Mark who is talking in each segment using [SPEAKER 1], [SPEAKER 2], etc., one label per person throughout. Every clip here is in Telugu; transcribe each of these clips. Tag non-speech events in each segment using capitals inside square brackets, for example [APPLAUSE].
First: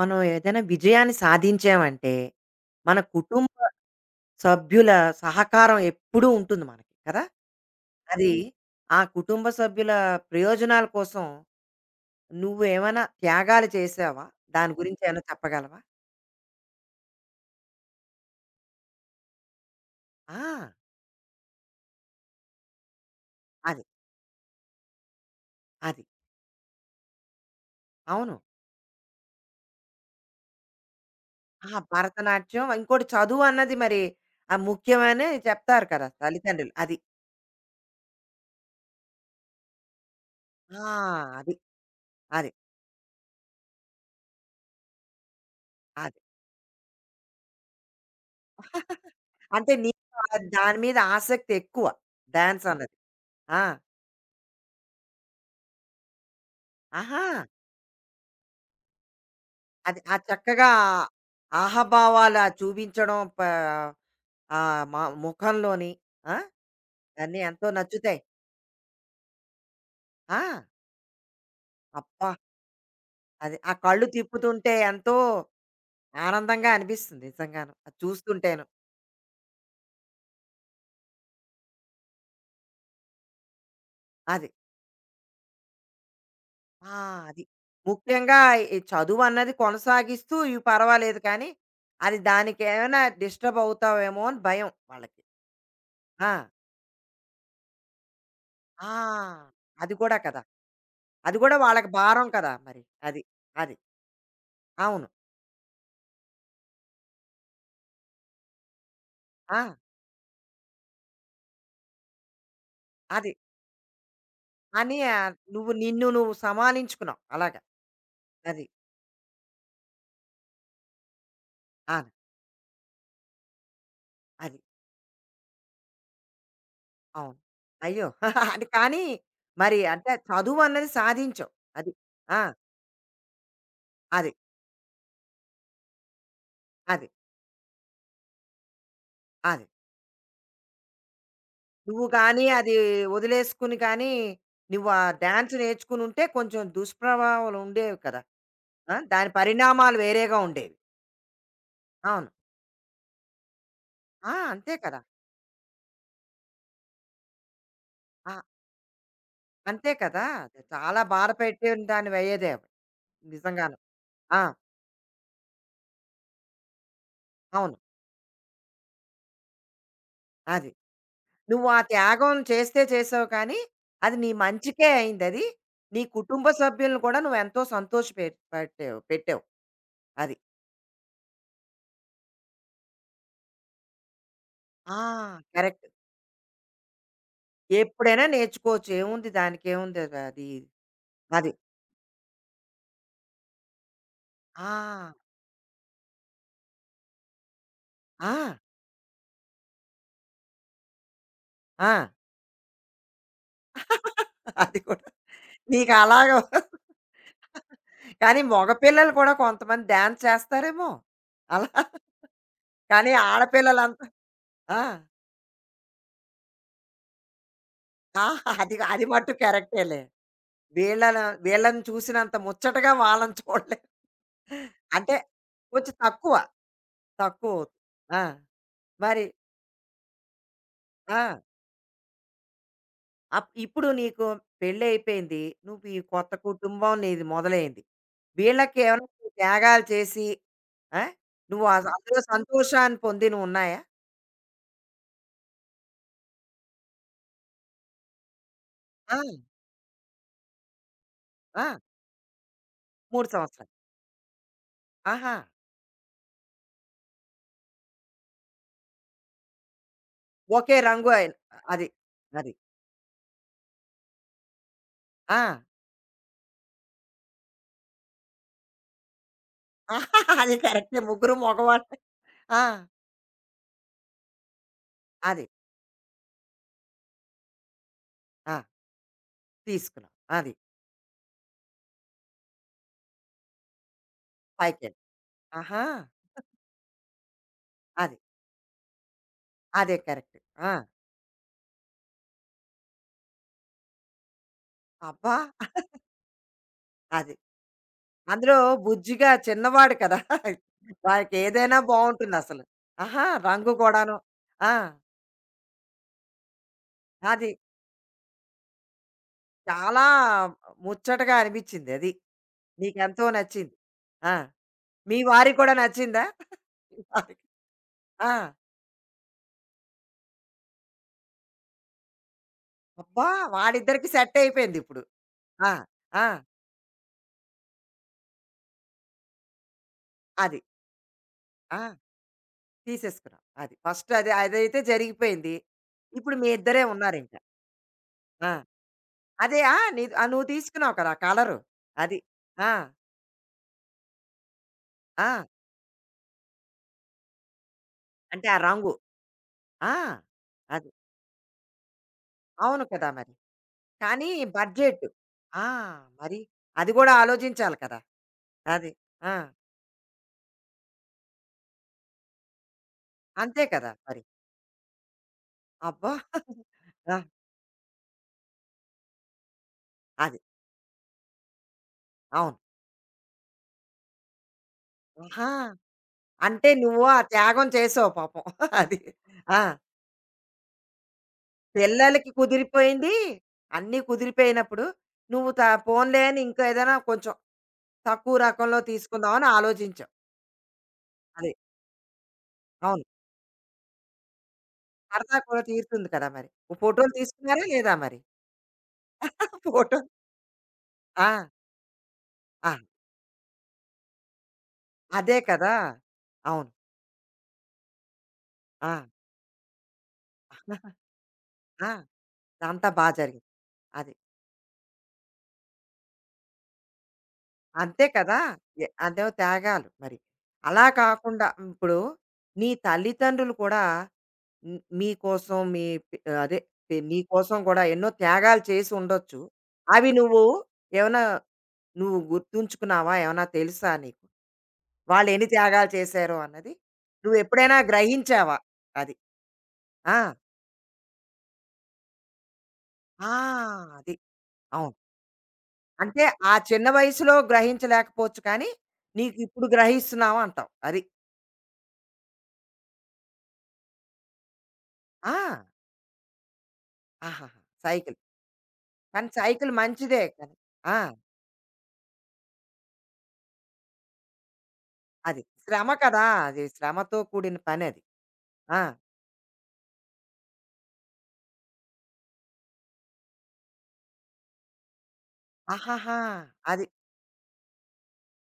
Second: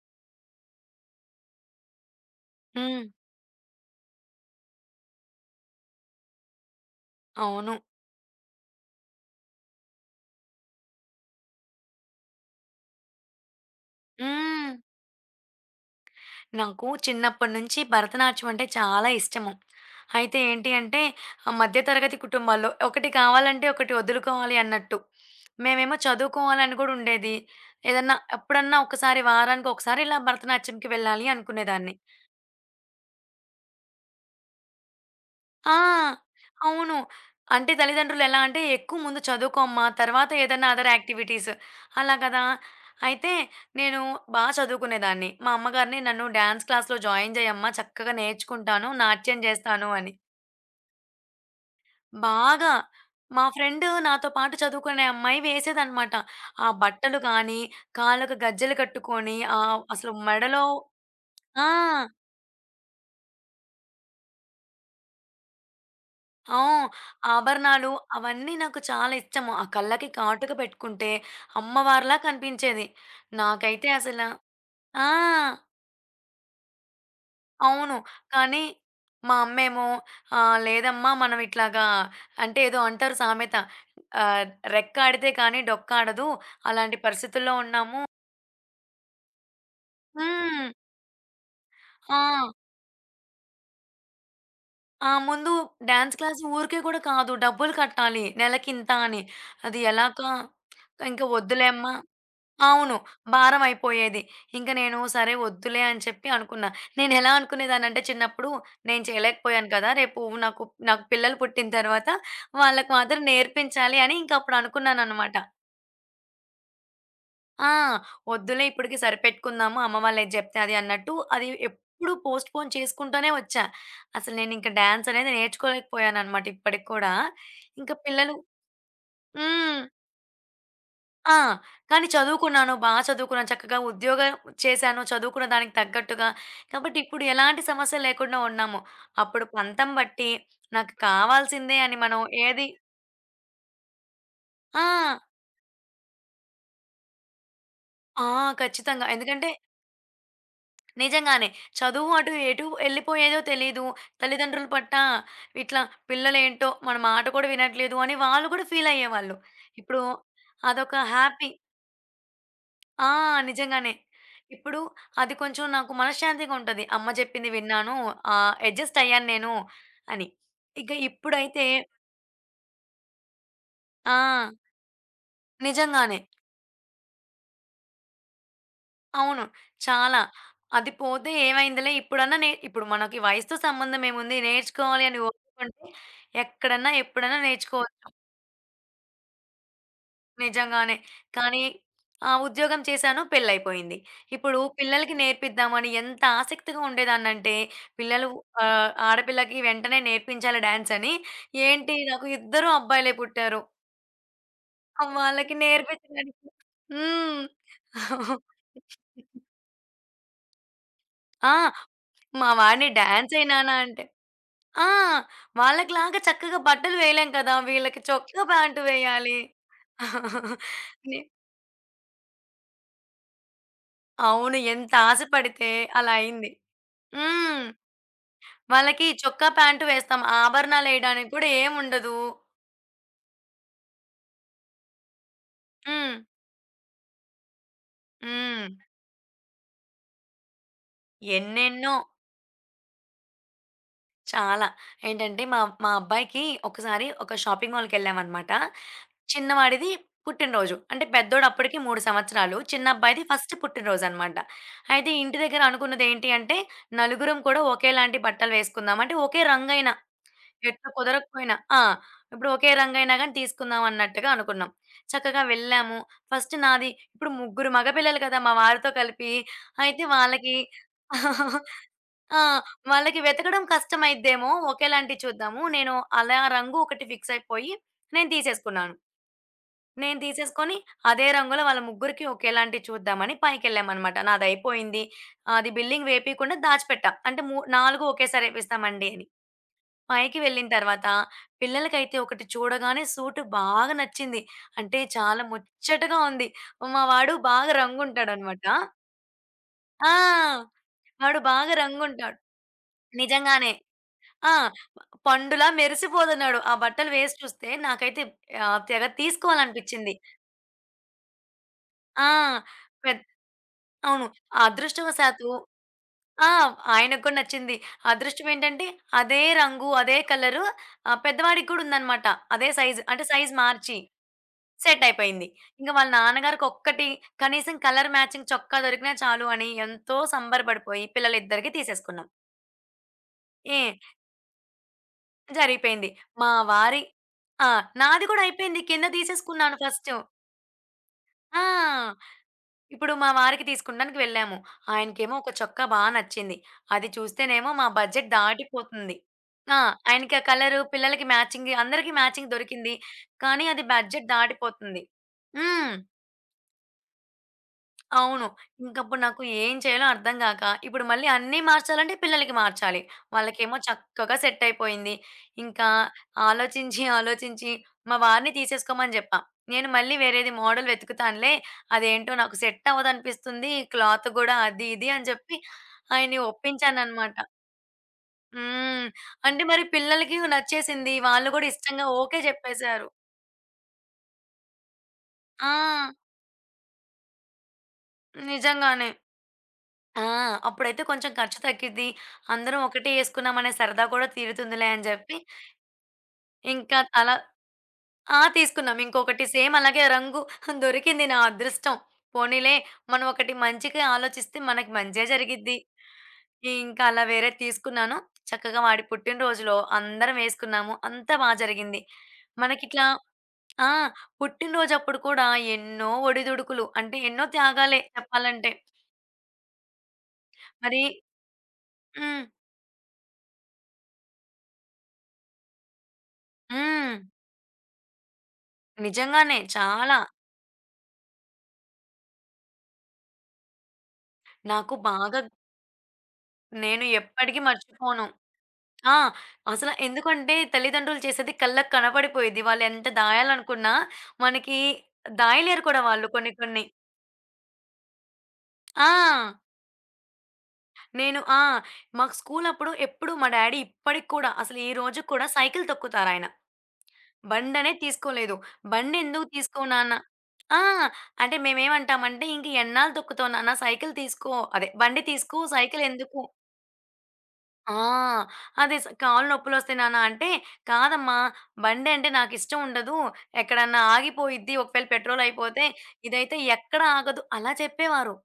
[SPEAKER 1] మనం ఏదైనా విజయాన్ని సాధించామంటే, మన
[SPEAKER 2] హ్మ్.
[SPEAKER 1] కుటుంబ సభ్యుల సహకారం ఎప్పుడూ ఉంటుంది మనకి కదా!
[SPEAKER 2] అవును.
[SPEAKER 1] అది ఆ కుటుంబ సభ్యుల ప్రయోజనాల కోసం నువ్వేమైనా త్యాగాలు చేసావా? దాని
[SPEAKER 2] హ్మ్.
[SPEAKER 1] గురించి ఏమైనా చెప్పగలవా?
[SPEAKER 2] నాకు చిన్నప్పటి నుంచి భరతనాట్యం అంటే చాలా ఇష్టము. అయితే ఏంటి
[SPEAKER 1] ఆ!
[SPEAKER 2] అంటే మధ్య తరగతి కుటుంబాల్లో ఒకటి కావాలంటే
[SPEAKER 1] అది.
[SPEAKER 2] ఒకటి వదులుకోవాలి అన్నట్టు. మేమేమో
[SPEAKER 1] అది.
[SPEAKER 2] చదువుకోవాలని గూడా ఉండేది. ఏదన్నా
[SPEAKER 1] అవును.
[SPEAKER 2] ఎప్పుడన్నా ఒకసారి వారానికి ఒకసారి ఇలా భరతనాట్యంకి వెళ్ళాలి
[SPEAKER 1] ఆ!
[SPEAKER 2] అనుకునేదాన్ని.
[SPEAKER 1] భరతనాట్యం ఇంకోటి చదువు అన్నది మరి ఆ ముఖ్యమని
[SPEAKER 2] ఆ!
[SPEAKER 1] చెప్తారు కదా! తల్లిదండ్రులు. అది.
[SPEAKER 2] అవును. అంటే తల్లిదండ్రులెలా అంటే, "ఎక్కువ ముందు చదువుకోమ్మా, తర్వాత ఏదన్నా
[SPEAKER 1] ఆ!
[SPEAKER 2] అదర్ యాక్టివిటీస్"
[SPEAKER 1] అది.
[SPEAKER 2] అలా కదా!
[SPEAKER 1] అది.
[SPEAKER 2] అయితే నేను బా చదువుకునేదాన్ని. మా అమ్మగారిని
[SPEAKER 1] అది.
[SPEAKER 2] "నన్ను డాన్స్ క్లాస్‌లో జాయిన్ చేయమ్మా, చక్కగా నేర్చుకుంటాను, నాట్యం
[SPEAKER 1] అంటే
[SPEAKER 2] చేస్తాను"
[SPEAKER 1] నీకు
[SPEAKER 2] అని.
[SPEAKER 1] ఆ దాని మీద ఆసక్తి ఎక్కువ. డాన్స్
[SPEAKER 2] బాగా
[SPEAKER 1] అన్నది.
[SPEAKER 2] మా
[SPEAKER 1] ఆ!
[SPEAKER 2] ఫ్రెండ్ నాతో పాటు చదువుకునే అమ్మాయి వేసేదనమాట. ఆ బట్టలు
[SPEAKER 1] ఆహా!
[SPEAKER 2] కానీ, కాళ్ళకు గజ్జెలు కట్టుకొని,
[SPEAKER 1] అది
[SPEAKER 2] అసలు
[SPEAKER 1] ఆ
[SPEAKER 2] మెడలో
[SPEAKER 1] చక్కగా
[SPEAKER 2] ఆ!
[SPEAKER 1] ఆహాభావాలు ఆ చూపించడం మా ముఖంలోని ఆ!
[SPEAKER 2] ఆ!
[SPEAKER 1] అన్నీ ఎంతో
[SPEAKER 2] ఆభరణాలు
[SPEAKER 1] నచ్చుతాయి.
[SPEAKER 2] అవన్నీ నాకు చాలా ఇష్టము. ఆ కళ్ళకి కాటుక
[SPEAKER 1] ఆ!
[SPEAKER 2] పెట్టుకుంటే అమ్మవారిలా
[SPEAKER 1] అబ్బా!
[SPEAKER 2] కనిపించేది.
[SPEAKER 1] అది ఆ
[SPEAKER 2] నాకైతే
[SPEAKER 1] కళ్ళు
[SPEAKER 2] అసల
[SPEAKER 1] తిప్పుతుంటే
[SPEAKER 2] ఆ!
[SPEAKER 1] ఎంతో ఆనందంగా అనిపిస్తుంది నిజంగాను. అది
[SPEAKER 2] అవును. కానీ
[SPEAKER 1] చూస్తుంటేను.
[SPEAKER 2] మా అమ్మేమో లేదమ్మా మనం ఇట్లాగా అంటే ఏదో అంటారు సామెత, ఆహ్,
[SPEAKER 1] అది.
[SPEAKER 2] రెక్కాడితే కానీ డొక్కాడదు.
[SPEAKER 1] ఆ!
[SPEAKER 2] అలాంటి
[SPEAKER 1] అది.
[SPEAKER 2] పరిస్థితుల్లో ఉన్నాము.
[SPEAKER 1] ముఖ్యంగా ఈ చదువన్నది కొనసాగిస్తూ ఇవి
[SPEAKER 2] హ్మ్.
[SPEAKER 1] పర్వాలేదు కానీ, అది
[SPEAKER 2] ఆ!
[SPEAKER 1] దానికేమైనా డిస్టర్బ్ అవుతావేమో అని భయం
[SPEAKER 2] ఆ!
[SPEAKER 1] వాళ్ళకి.
[SPEAKER 2] ముందు డాన్స్
[SPEAKER 1] ఆ!
[SPEAKER 2] క్లాస్ ఊరికే కూడా కాదు. డబ్బులు కట్టాలి
[SPEAKER 1] ఆ!
[SPEAKER 2] నెలకింత అని. అది
[SPEAKER 1] అది కూడా
[SPEAKER 2] ఎలాగా
[SPEAKER 1] కదా!
[SPEAKER 2] ఇంక
[SPEAKER 1] అది కూడా వాళ్ళకి
[SPEAKER 2] వద్దులేమ్మా
[SPEAKER 1] భారం కదా! మరి.
[SPEAKER 2] అవును.
[SPEAKER 1] అది. అది.
[SPEAKER 2] భారమైపోయేది. ఇంక నేను
[SPEAKER 1] అవును.
[SPEAKER 2] సరే వద్దులే అని చెప్పి అనుకున్నా. నేనెలా అనుకునేదాన్నంటే చిన్నప్పుడు నేను
[SPEAKER 1] ఆ!
[SPEAKER 2] చేయలేకపోయాను కదా! రేపు నాకు నాకు పిల్లలు పుట్టిన తర్వాత వాళ్ళకి మాత్రం
[SPEAKER 1] అది.
[SPEAKER 2] నేర్పించాలి అని ఇంక అప్పుడు
[SPEAKER 1] అని
[SPEAKER 2] అనుకున్నాననమాట.
[SPEAKER 1] నువ్వు నువ్వు సమాలించుకున్నావు. అలాగా.
[SPEAKER 2] ఆ! వద్దులే
[SPEAKER 1] అది.
[SPEAKER 2] ఇప్పటికి సరిపెట్టుకుందాము. అమ్మ వాళ్ళేది జెప్తే అది అన్నట్టు అది
[SPEAKER 1] ఆ!
[SPEAKER 2] ఎప్పుడూ పోస్ట్‌పోన్ చేసుకుంటూనే వచ్చా. అసలు
[SPEAKER 1] అది.
[SPEAKER 2] నేనింక డాన్స్ అనేది నేర్చుకోలేకపోయాననమాట ఇప్పటికి కూడా.
[SPEAKER 1] అవును.
[SPEAKER 2] ఇంక
[SPEAKER 1] అయ్యో!
[SPEAKER 2] పిల్లలు
[SPEAKER 1] [LAUGHS] అది కానీ మరి
[SPEAKER 2] హ్మ్.
[SPEAKER 1] అంటే చదువన్నది
[SPEAKER 2] ఆ!
[SPEAKER 1] సాధించావు. అది.
[SPEAKER 2] కానీ
[SPEAKER 1] ఆ!
[SPEAKER 2] చదువుకున్నాను. బా చదువుకున్నాను. చక్కగా ఉద్యోగం
[SPEAKER 1] అది.
[SPEAKER 2] చేశాను. చదువుకున్న దానికి తగ్గట్టుగా. కాబట్టి
[SPEAKER 1] అది.
[SPEAKER 2] ఇప్పుడు ఎలాంటి సమస్య లేకుండా ఉన్నాము. అప్పుడు
[SPEAKER 1] అది.
[SPEAKER 2] పంతం బట్టి నాకు కావాల్సిందే అని
[SPEAKER 1] నువ్వు
[SPEAKER 2] మనం
[SPEAKER 1] గాని
[SPEAKER 2] ఏది
[SPEAKER 1] అది వదిలేసుకుని కానీ
[SPEAKER 2] ఆ!
[SPEAKER 1] నువ్వు ఆ డాన్స్ నేర్చుకునుంటే కొంచెం దుష్ప్రభావాలుండేవి కదా!
[SPEAKER 2] ఆ!
[SPEAKER 1] ఆ!
[SPEAKER 2] ఖచ్చితంగా.
[SPEAKER 1] దాని
[SPEAKER 2] ఎందుకంటే
[SPEAKER 1] పరిణామాలు వేరేగా ఉండేవి.
[SPEAKER 2] నిజంగానే. చదువు
[SPEAKER 1] అవును.
[SPEAKER 2] అటు ఎటు ఎళ్ళిపోయేదో తెలీదు.
[SPEAKER 1] ఆ!
[SPEAKER 2] తల్లిదండ్రుల
[SPEAKER 1] అంతే
[SPEAKER 2] పట్ట
[SPEAKER 1] కదా!
[SPEAKER 2] ఇట్లా పిల్లలేంటో మన మాట కూడా వినట్లేదు అని
[SPEAKER 1] ఆ!
[SPEAKER 2] వాళ్ళు కూడా ఫీల్ అయ్యేవాళ్ళు.
[SPEAKER 1] అంతే
[SPEAKER 2] ఇప్పుడు
[SPEAKER 1] కదా! అది
[SPEAKER 2] అదొక
[SPEAKER 1] చాలా బాధ
[SPEAKER 2] హ్యాపీ.
[SPEAKER 1] పెట్టిన దానివి అయ్యేది అవి.
[SPEAKER 2] ఆ!
[SPEAKER 1] నిజంగాను.
[SPEAKER 2] నిజంగానే.
[SPEAKER 1] ఆ!
[SPEAKER 2] ఇప్పుడు అది కొంచెం నాకు మనశ్శాంతిగా ఉంటది. అమ్మ జెప్పింది
[SPEAKER 1] అవును.
[SPEAKER 2] విన్నాను. అడ్జస్ట్ అయ్యాను నేను అని.
[SPEAKER 1] అది.
[SPEAKER 2] ఇక ఇప్పుడైతే
[SPEAKER 1] నువ్వు ఆ త్యాగం చేస్తే చేసావు కానీ, అది నీ
[SPEAKER 2] ఆ!
[SPEAKER 1] మంచికే అయిందది. నీ
[SPEAKER 2] నిజంగానే.
[SPEAKER 1] కుటుంబ సభ్యులను కూడా నువ్వెంతో సంతోష పట్టావు పెట్టావు.
[SPEAKER 2] అవును. చాలా.
[SPEAKER 1] అది.
[SPEAKER 2] అది పోతే ఏమైందిలే ఇప్పుడన్నా నే ఇప్పుడు మనకి వయసుతో సంబంధం ఏముంది
[SPEAKER 1] ఆ!
[SPEAKER 2] నేర్చుకోవాలి అని
[SPEAKER 1] కరెక్ట్.
[SPEAKER 2] ఓపికుంటే ఎక్కడన్నా, ఎప్పుడన్నా నేర్చుకోవచ్చు.
[SPEAKER 1] ఎప్పుడైనా నేర్చుకోవచ్చు. ఏముంది దానికేముంది అది.
[SPEAKER 2] నిజంగానే.
[SPEAKER 1] అది.
[SPEAKER 2] కానీ ఆ ఉద్యోగం చేశాను. పెళ్లయిపోయింది. ఇప్పుడు
[SPEAKER 1] ఆ!
[SPEAKER 2] పిల్లలకి నేర్పిద్దామని ఎంత ఆసక్తిగా ఉండేదాన్నంటే పిల్లలు
[SPEAKER 1] ఆ!
[SPEAKER 2] ఆడపిల్లకి వెంటనే నేర్పించాలి డాన్స్ అని.
[SPEAKER 1] ఆ!
[SPEAKER 2] ఏంటి నాకు ఇద్దరు అబ్బాయిలే పుట్టారు.
[SPEAKER 1] అది కూడా.
[SPEAKER 2] వాళ్ళకి
[SPEAKER 1] నీకు
[SPEAKER 2] నేర్పించడానికి
[SPEAKER 1] అలాగా
[SPEAKER 2] హ్మ్.
[SPEAKER 1] కానీ మగపిల్లలు కూడా కొంతమంది డాన్స్ చేస్తారేమో!
[SPEAKER 2] ఆ!
[SPEAKER 1] అలా.
[SPEAKER 2] మా వాడిని
[SPEAKER 1] కానీ
[SPEAKER 2] డాన్సే నాన్న
[SPEAKER 1] ఆడపిల్లలం
[SPEAKER 2] అంటే
[SPEAKER 1] ఆ!
[SPEAKER 2] ఆ! వాళ్ళకిలాగా చక్కగా బట్టలు వేయలేం కదా! వీళ్ళకి
[SPEAKER 1] ఆ!
[SPEAKER 2] చొక్కా
[SPEAKER 1] అది
[SPEAKER 2] ప్యాంట్
[SPEAKER 1] అది మట్టు
[SPEAKER 2] వేయాలి.
[SPEAKER 1] కరెక్టేలే. వీళ్ళన
[SPEAKER 2] ని
[SPEAKER 1] వీళ్ళని చూసినంత ముచ్చటగా వాళ్ళని చూడలేం.
[SPEAKER 2] అవును. ఎంత
[SPEAKER 1] అంటే
[SPEAKER 2] ఆశ పడితే
[SPEAKER 1] కొంచెం
[SPEAKER 2] అలా
[SPEAKER 1] తక్కువ.
[SPEAKER 2] అయింది. హ్మ్.
[SPEAKER 1] తక్కువవుతుంది. ఆ!
[SPEAKER 2] వాళ్ళకి
[SPEAKER 1] మరి
[SPEAKER 2] చొక్కా ప్యాంటు వేస్తాం.
[SPEAKER 1] ఆ!
[SPEAKER 2] ఆభరణాలేయడానికి కూడా ఏముండదు.
[SPEAKER 1] ఇప్పుడు నీకు పెళ్ళయిపోయింది. నువ్వు ఈ
[SPEAKER 2] హ్మ్.
[SPEAKER 1] కొత్త కుటుంబం నీది మొదలైంది.
[SPEAKER 2] హ్మ్.
[SPEAKER 1] వీళ్ళకేమైనా నువ్వు త్యాగాలు చేసి ఆ! నువ్వు
[SPEAKER 2] ఎన్నెన్నో
[SPEAKER 1] అందులో సంతోషాన్ని పొందినవి ఉన్నాయా?
[SPEAKER 2] చాలా. ఏంటంటే మా మా అబ్బాయికి ఒకసారి ఒక షాపింగ్ మాల్‌కెళ్ళామనమాట.
[SPEAKER 1] ఆ!
[SPEAKER 2] చిన్నవాడిది పుట్టినరోజు. అంటే పెద్దోడు
[SPEAKER 1] ఆ!
[SPEAKER 2] అప్పటికి 3 సంవత్సరాలు. చిన్నబ్బాయిది
[SPEAKER 1] 3
[SPEAKER 2] ఫస్ట్
[SPEAKER 1] సంవత్సరాలు.
[SPEAKER 2] పుట్టినరోజనమాట. అయితే
[SPEAKER 1] ఆహా!
[SPEAKER 2] ఇంటి దగ్గర అనుకున్నదేంటి అంటే, నలుగురం కూడా ఒకేలాంటి బట్టలు వేసుకుందాం. అంటే ఒకే రంగైన
[SPEAKER 1] ఒకే
[SPEAKER 2] ఎట్లా
[SPEAKER 1] రంగు ఆయన
[SPEAKER 2] కుదరకపోయినా ఆ!
[SPEAKER 1] అది.
[SPEAKER 2] ఇప్పుడు
[SPEAKER 1] అది.
[SPEAKER 2] ఒకే రంగయినా గాని తీసుకుందాం అన్నట్టుగా అనుకున్నాం.
[SPEAKER 1] ఆ!
[SPEAKER 2] చక్కగా వెళ్ళాము. ఫస్ట్ నాది ఇప్పుడు ముగ్గురు మగపిల్లలు కదా! మా వారితో కలిపి. అయితే
[SPEAKER 1] [LAUGHS]
[SPEAKER 2] వాళ్ళకి
[SPEAKER 1] అది కరెక్టే. ముగ్గురు
[SPEAKER 2] [LAUGHS]
[SPEAKER 1] మగవాళ్ళు.
[SPEAKER 2] ఆ!
[SPEAKER 1] ఆ!
[SPEAKER 2] వాళ్ళకి వెతకడం కష్టమైద్దేమో ఒకేలాంటివి
[SPEAKER 1] అది.
[SPEAKER 2] చూద్దాము. నేను అలా రంగు ఒకటి ఫిక్స్ అయిపోయి నేను
[SPEAKER 1] ఆ!
[SPEAKER 2] తీసేసుకున్నాను.
[SPEAKER 1] తీసుకున్నాం.
[SPEAKER 2] నేను
[SPEAKER 1] అది.
[SPEAKER 2] తీసేసుకొని అదే రంగులో వాళ్ళ ముగ్గురికి ఒకేలాంటివి చూద్దామని పైకెళ్ళామనమాట.
[SPEAKER 1] పైకెళ్ళి.
[SPEAKER 2] నాదయిపోయింది. అది
[SPEAKER 1] ఆహా!
[SPEAKER 2] బిల్లింగ్ వేపీయకుండా దాచిపెట్టా. అంటే మూ 4
[SPEAKER 1] అది.
[SPEAKER 2] ఒకేసారి ఏపిస్తామండి అని.
[SPEAKER 1] అదే కరెక్ట్.
[SPEAKER 2] పైకి వెళ్ళిన
[SPEAKER 1] ఆ!
[SPEAKER 2] తర్వాత పిల్లలకైతే ఒకటి చూడగానే సూట్ బాగా నచ్చింది. అంటే
[SPEAKER 1] అబ్బా!
[SPEAKER 2] చాలా ముచ్చటగా ఉంది. మా
[SPEAKER 1] అది.
[SPEAKER 2] వాడు బాగా
[SPEAKER 1] అందులో
[SPEAKER 2] రంగుంటాడనమాట.
[SPEAKER 1] బుజ్జిగా చిన్నవాడు
[SPEAKER 2] ఆ!
[SPEAKER 1] కదా!
[SPEAKER 2] వాడు బాగా
[SPEAKER 1] వాడికేదైనా
[SPEAKER 2] రంగుంటాడు.
[SPEAKER 1] బావుంటుందసలు. ఆహా!
[SPEAKER 2] నిజంగానే.
[SPEAKER 1] రంగు కూడాను.
[SPEAKER 2] ఆ!
[SPEAKER 1] ఆ!
[SPEAKER 2] పండులా మెరిసిపోతున్నాడు. ఆ బట్టలు వేసి
[SPEAKER 1] అది.
[SPEAKER 2] చూస్తే నాకైతే తెగ
[SPEAKER 1] చాలా
[SPEAKER 2] తీసుకోవాలనిపించింది.
[SPEAKER 1] ముచ్చటగా అనిపించింది అది.
[SPEAKER 2] ఆ! పెద్
[SPEAKER 1] నీకెంతో నచ్చింది.
[SPEAKER 2] అవును.
[SPEAKER 1] ఆ!
[SPEAKER 2] ఆ
[SPEAKER 1] మీ
[SPEAKER 2] అదృష్టవశాత్తు
[SPEAKER 1] వారికి కూడా నచ్చిందా?
[SPEAKER 2] ఆ!
[SPEAKER 1] మీ
[SPEAKER 2] ఆయనకు కూడా
[SPEAKER 1] వారికి
[SPEAKER 2] నచ్చింది.
[SPEAKER 1] ఆ!
[SPEAKER 2] అదృష్టం ఏంటంటే అదే రంగు, అదే కలరు పెద్దవాడికి కూడా ఉందనమాట. అదే సైజు. అంటే
[SPEAKER 1] అబ్బా!
[SPEAKER 2] సైజు మార్చి.
[SPEAKER 1] వాళ్ళిద్దరికీ సెట్ అయిపోయిందిప్పుడు.
[SPEAKER 2] సెట్ అయిపోయింది.
[SPEAKER 1] ఆ!
[SPEAKER 2] ఇంక వాళ్ళ
[SPEAKER 1] ఆ!
[SPEAKER 2] నాన్నగారికొక్కటి కనీసం కలర్ మ్యాచింగ్ చొక్కా దొరికినా చాలు అని ఎంతో
[SPEAKER 1] అది.
[SPEAKER 2] సంబరపడిపోయి పిల్లలిద్దరికీ
[SPEAKER 1] ఆ!
[SPEAKER 2] తీసేసుకున్నాం.
[SPEAKER 1] తీసేసుకున్నాం. అది.
[SPEAKER 2] ఏ
[SPEAKER 1] ఫస్ట్ అది అదైతే జరిగిపోయింది.
[SPEAKER 2] జరిగిపోయింది.
[SPEAKER 1] ఇప్పుడు మీ
[SPEAKER 2] మా
[SPEAKER 1] ఇద్దరే
[SPEAKER 2] వారి
[SPEAKER 1] ఉన్నారింక.
[SPEAKER 2] ఆ! నాది కూడా
[SPEAKER 1] ఆ!
[SPEAKER 2] అయిపోయింది. కింద
[SPEAKER 1] అదే
[SPEAKER 2] తీసేసుకున్నాను
[SPEAKER 1] ఆ!
[SPEAKER 2] ఫస్ట్.
[SPEAKER 1] నీది ఆ! నువ్వు తీసుకున్నావు కదా! కలరు.
[SPEAKER 2] ఆ!
[SPEAKER 1] అది. ఆ!
[SPEAKER 2] ఇప్పుడు మా వారికి తీసుకుండానికి వెళ్ళాము.
[SPEAKER 1] ఆ!
[SPEAKER 2] ఆయనకేమో ఒక చొక్కా బా నచ్చింది. అది చూస్తేనేమో మా బడ్జెట్
[SPEAKER 1] అంటే ఆ రంగు.
[SPEAKER 2] దాటిపోతుంది. ఆ!
[SPEAKER 1] ఆ!
[SPEAKER 2] ఆయనకి ఆ కలరు,
[SPEAKER 1] అది.
[SPEAKER 2] పిల్లలకి మ్యాచింగ్ అందరికీ మ్యాచింగ్
[SPEAKER 1] అవును
[SPEAKER 2] దొరికింది.
[SPEAKER 1] కదా మరి.
[SPEAKER 2] కానీ అది బడ్జెట్
[SPEAKER 1] కానీ
[SPEAKER 2] దాటిపోతుంది.
[SPEAKER 1] బడ్జెట్. ఆ!
[SPEAKER 2] హ్మ్.
[SPEAKER 1] మరి అది గూడా ఆలోచించాలి కదా!
[SPEAKER 2] అవును.
[SPEAKER 1] అది.
[SPEAKER 2] ఇంకప్పుడు
[SPEAKER 1] ఆ!
[SPEAKER 2] నాకు ఏం చేయాలో అర్థం గాక, ఇప్పుడు మళ్ళీ అన్నీ మార్చాలంటే పిల్లలకి మార్చాలి.
[SPEAKER 1] అంతే
[SPEAKER 2] వాళ్ళకేమో
[SPEAKER 1] కదా! మరి.
[SPEAKER 2] చక్కగా సెట్ అయిపోయింది. ఇంకా
[SPEAKER 1] అబ్బా!
[SPEAKER 2] ఆలోచించి,
[SPEAKER 1] ఆ!
[SPEAKER 2] ఆలోచించి మా వారిని తీసేసుకోమని జెప్పా. నేను మళ్ళీ
[SPEAKER 1] అది.
[SPEAKER 2] వేరేది మోడల్ వెతుకుతానులే, అదేంటో
[SPEAKER 1] అవును.
[SPEAKER 2] నాకు సెట్ అవ్వదనిపిస్తుంది. క్లాత్ గూడా అది, ఇది అని
[SPEAKER 1] ఆహా!
[SPEAKER 2] జెప్పి ఆయన్ని
[SPEAKER 1] అంటే నువ్వు ఆ
[SPEAKER 2] ఒప్పించాననమాట.
[SPEAKER 1] త్యాగం చేసావు పాపం. [LAUGHS] అది.
[SPEAKER 2] హ్మ్.
[SPEAKER 1] ఆ!
[SPEAKER 2] అంటే మరి పిల్లలకి నచ్చేసింది. వాళ్ళు గూడా ఇష్టంగా
[SPEAKER 1] పిల్లలకి
[SPEAKER 2] ఓకే జెప్పేసారు.
[SPEAKER 1] కుదిరిపోయింది. అన్నీ కుదిరిపోయినప్పుడు నువ్వు
[SPEAKER 2] ఆ!
[SPEAKER 1] పోన్లే అని ఇంకా ఏదైనా కొంచెం తక్కువ రకంలో
[SPEAKER 2] నిజంగానే.
[SPEAKER 1] తీసుకుందాం అని ఆలోచించావు.
[SPEAKER 2] ఆ! అప్పుడైతే కొంచెం
[SPEAKER 1] అది.
[SPEAKER 2] ఖర్చు తగ్గిద్ది. అందరం
[SPEAKER 1] అవును.
[SPEAKER 2] ఒకటే యేసుకున్నామనే సరదా కూడా తీరుతుందిలే అని జెప్పి,
[SPEAKER 1] సరదా కూడా తీరుతుంది కదా మరి. ఓ
[SPEAKER 2] ఇంకా
[SPEAKER 1] ఫోటోలు
[SPEAKER 2] అలా
[SPEAKER 1] తీసుకున్నారా లేదా మరి?
[SPEAKER 2] ఆ! తీసుకున్నాం. ఇంకొకటి
[SPEAKER 1] [LAUGHS]
[SPEAKER 2] సేమ్
[SPEAKER 1] ఫోటో
[SPEAKER 2] అలాగే రంగు [LAUGHS] దొరికింది
[SPEAKER 1] ఆ!
[SPEAKER 2] నా అదృష్టం.
[SPEAKER 1] ఆ!
[SPEAKER 2] పోనీలే మనం ఒకటి మంచికి ఆలోచిస్తే మనకి మంచే
[SPEAKER 1] అదే కదా!
[SPEAKER 2] జరిగిద్ది.
[SPEAKER 1] అవును.
[SPEAKER 2] ఇంకా అలా వేరేది తీసుకున్నాను. చక్కగా
[SPEAKER 1] ఆ!
[SPEAKER 2] వాడి పుట్టినరోజులో అందరం వేసుకున్నాము. అంతా బా
[SPEAKER 1] ఆ!
[SPEAKER 2] జరిగింది.
[SPEAKER 1] అంతా బా
[SPEAKER 2] మనకిట్లా
[SPEAKER 1] జరిగింది.
[SPEAKER 2] ఆ!
[SPEAKER 1] అది.
[SPEAKER 2] పుట్టినరోజప్పుడు కూడా ఎన్నో ఒడిదుడుకులు అంటే ఎన్నో త్యాగాలే
[SPEAKER 1] అంతే కదా!
[SPEAKER 2] చెప్పాలంటే.
[SPEAKER 1] అదో త్యాగాలు మరి. అలా
[SPEAKER 2] మరి
[SPEAKER 1] కాకుండా ఇప్పుడు
[SPEAKER 2] హ్మ్.
[SPEAKER 1] నీ తల్లిదండ్రులు కూడా మీకోసం మీ పె అదే
[SPEAKER 2] హ్మ్.
[SPEAKER 1] నీకోసం గూడా ఎన్నో త్యాగాలు చేసి ఉండొచ్చు.
[SPEAKER 2] నిజంగానే.
[SPEAKER 1] అవి
[SPEAKER 2] చాలా.
[SPEAKER 1] నువ్వు ఏమన్నా నువ్వు గుర్తుంచుకున్నావా? ఏమన్నా తెలుసా నీకు?
[SPEAKER 2] నాకు బాగా
[SPEAKER 1] వాళ్ళెన్ని త్యాగాలు చేశారో అన్నది?
[SPEAKER 2] నేను ఎప్పటికి
[SPEAKER 1] నువ్వెప్పుడైనా
[SPEAKER 2] మర్చిపోను.
[SPEAKER 1] గ్రహించావా? అది.
[SPEAKER 2] ఆ! అసల
[SPEAKER 1] ఆ!
[SPEAKER 2] ఎందుకంటే తల్లిదండ్రులు చేసేది కళ్ళకి కనపడిపోయిద్ది. వాళ్ళెంత
[SPEAKER 1] ఆ!
[SPEAKER 2] దాయాలనుకున్నా,
[SPEAKER 1] అది.
[SPEAKER 2] మనకి
[SPEAKER 1] అవును.
[SPEAKER 2] దాయలేరు కూడా
[SPEAKER 1] అంటే
[SPEAKER 2] వాళ్ళు
[SPEAKER 1] ఆ
[SPEAKER 2] కొన్ని కొన్ని.
[SPEAKER 1] చిన్న వయసులో గ్రహించలేకపోవచ్చు కానీ,
[SPEAKER 2] ఆ!
[SPEAKER 1] నీకిప్పుడు గ్రహిస్తున్నావు అంటావు. అది.
[SPEAKER 2] నేను ఆ! మాకు స్కూలప్పుడు ఎప్పుడు మా డ్యాడీ ఇప్పటికి కూడా అసలు ఈ రోజుకి కూడా
[SPEAKER 1] ఆ!
[SPEAKER 2] సైకిల్ తొక్కుతారాయన.
[SPEAKER 1] ఆహాహా!
[SPEAKER 2] బండనేది
[SPEAKER 1] సైకిల్.
[SPEAKER 2] తీసుకోలేదు.
[SPEAKER 1] కానీ
[SPEAKER 2] బండెందుకు
[SPEAKER 1] సైకిల్
[SPEAKER 2] తీసుకోవు నాన్న
[SPEAKER 1] మంచిదే కానీ.
[SPEAKER 2] ఆ!
[SPEAKER 1] ఆ!
[SPEAKER 2] అంటే మేమేమంటామంటే, "ఇంక ఎన్నాళ్ళు తొక్కుతావు నాన్న సైకిల్ తీసుకో" అదే బండి
[SPEAKER 1] అది.
[SPEAKER 2] తీసుకో
[SPEAKER 1] శ్రమ కదా!
[SPEAKER 2] సైకిలెందుకు
[SPEAKER 1] అది శ్రమతో కూడిన
[SPEAKER 2] ఆ!
[SPEAKER 1] పనది. ఆ!
[SPEAKER 2] అదే స్ కాళ్ళు నొప్పులొస్తాయి నాన్న అంటే, "కాదమ్మా బండి అంటే నాకిష్టం ఉండదు. ఎక్కడన్నా ఆగిపోయిద్ది. ఒకవేళ పెట్రోల్ అయిపోతే,
[SPEAKER 1] ఆహాహా!
[SPEAKER 2] ఇదైతే
[SPEAKER 1] అది.
[SPEAKER 2] ఎక్కడ ఆగదు" అలా చెప్పేవారు.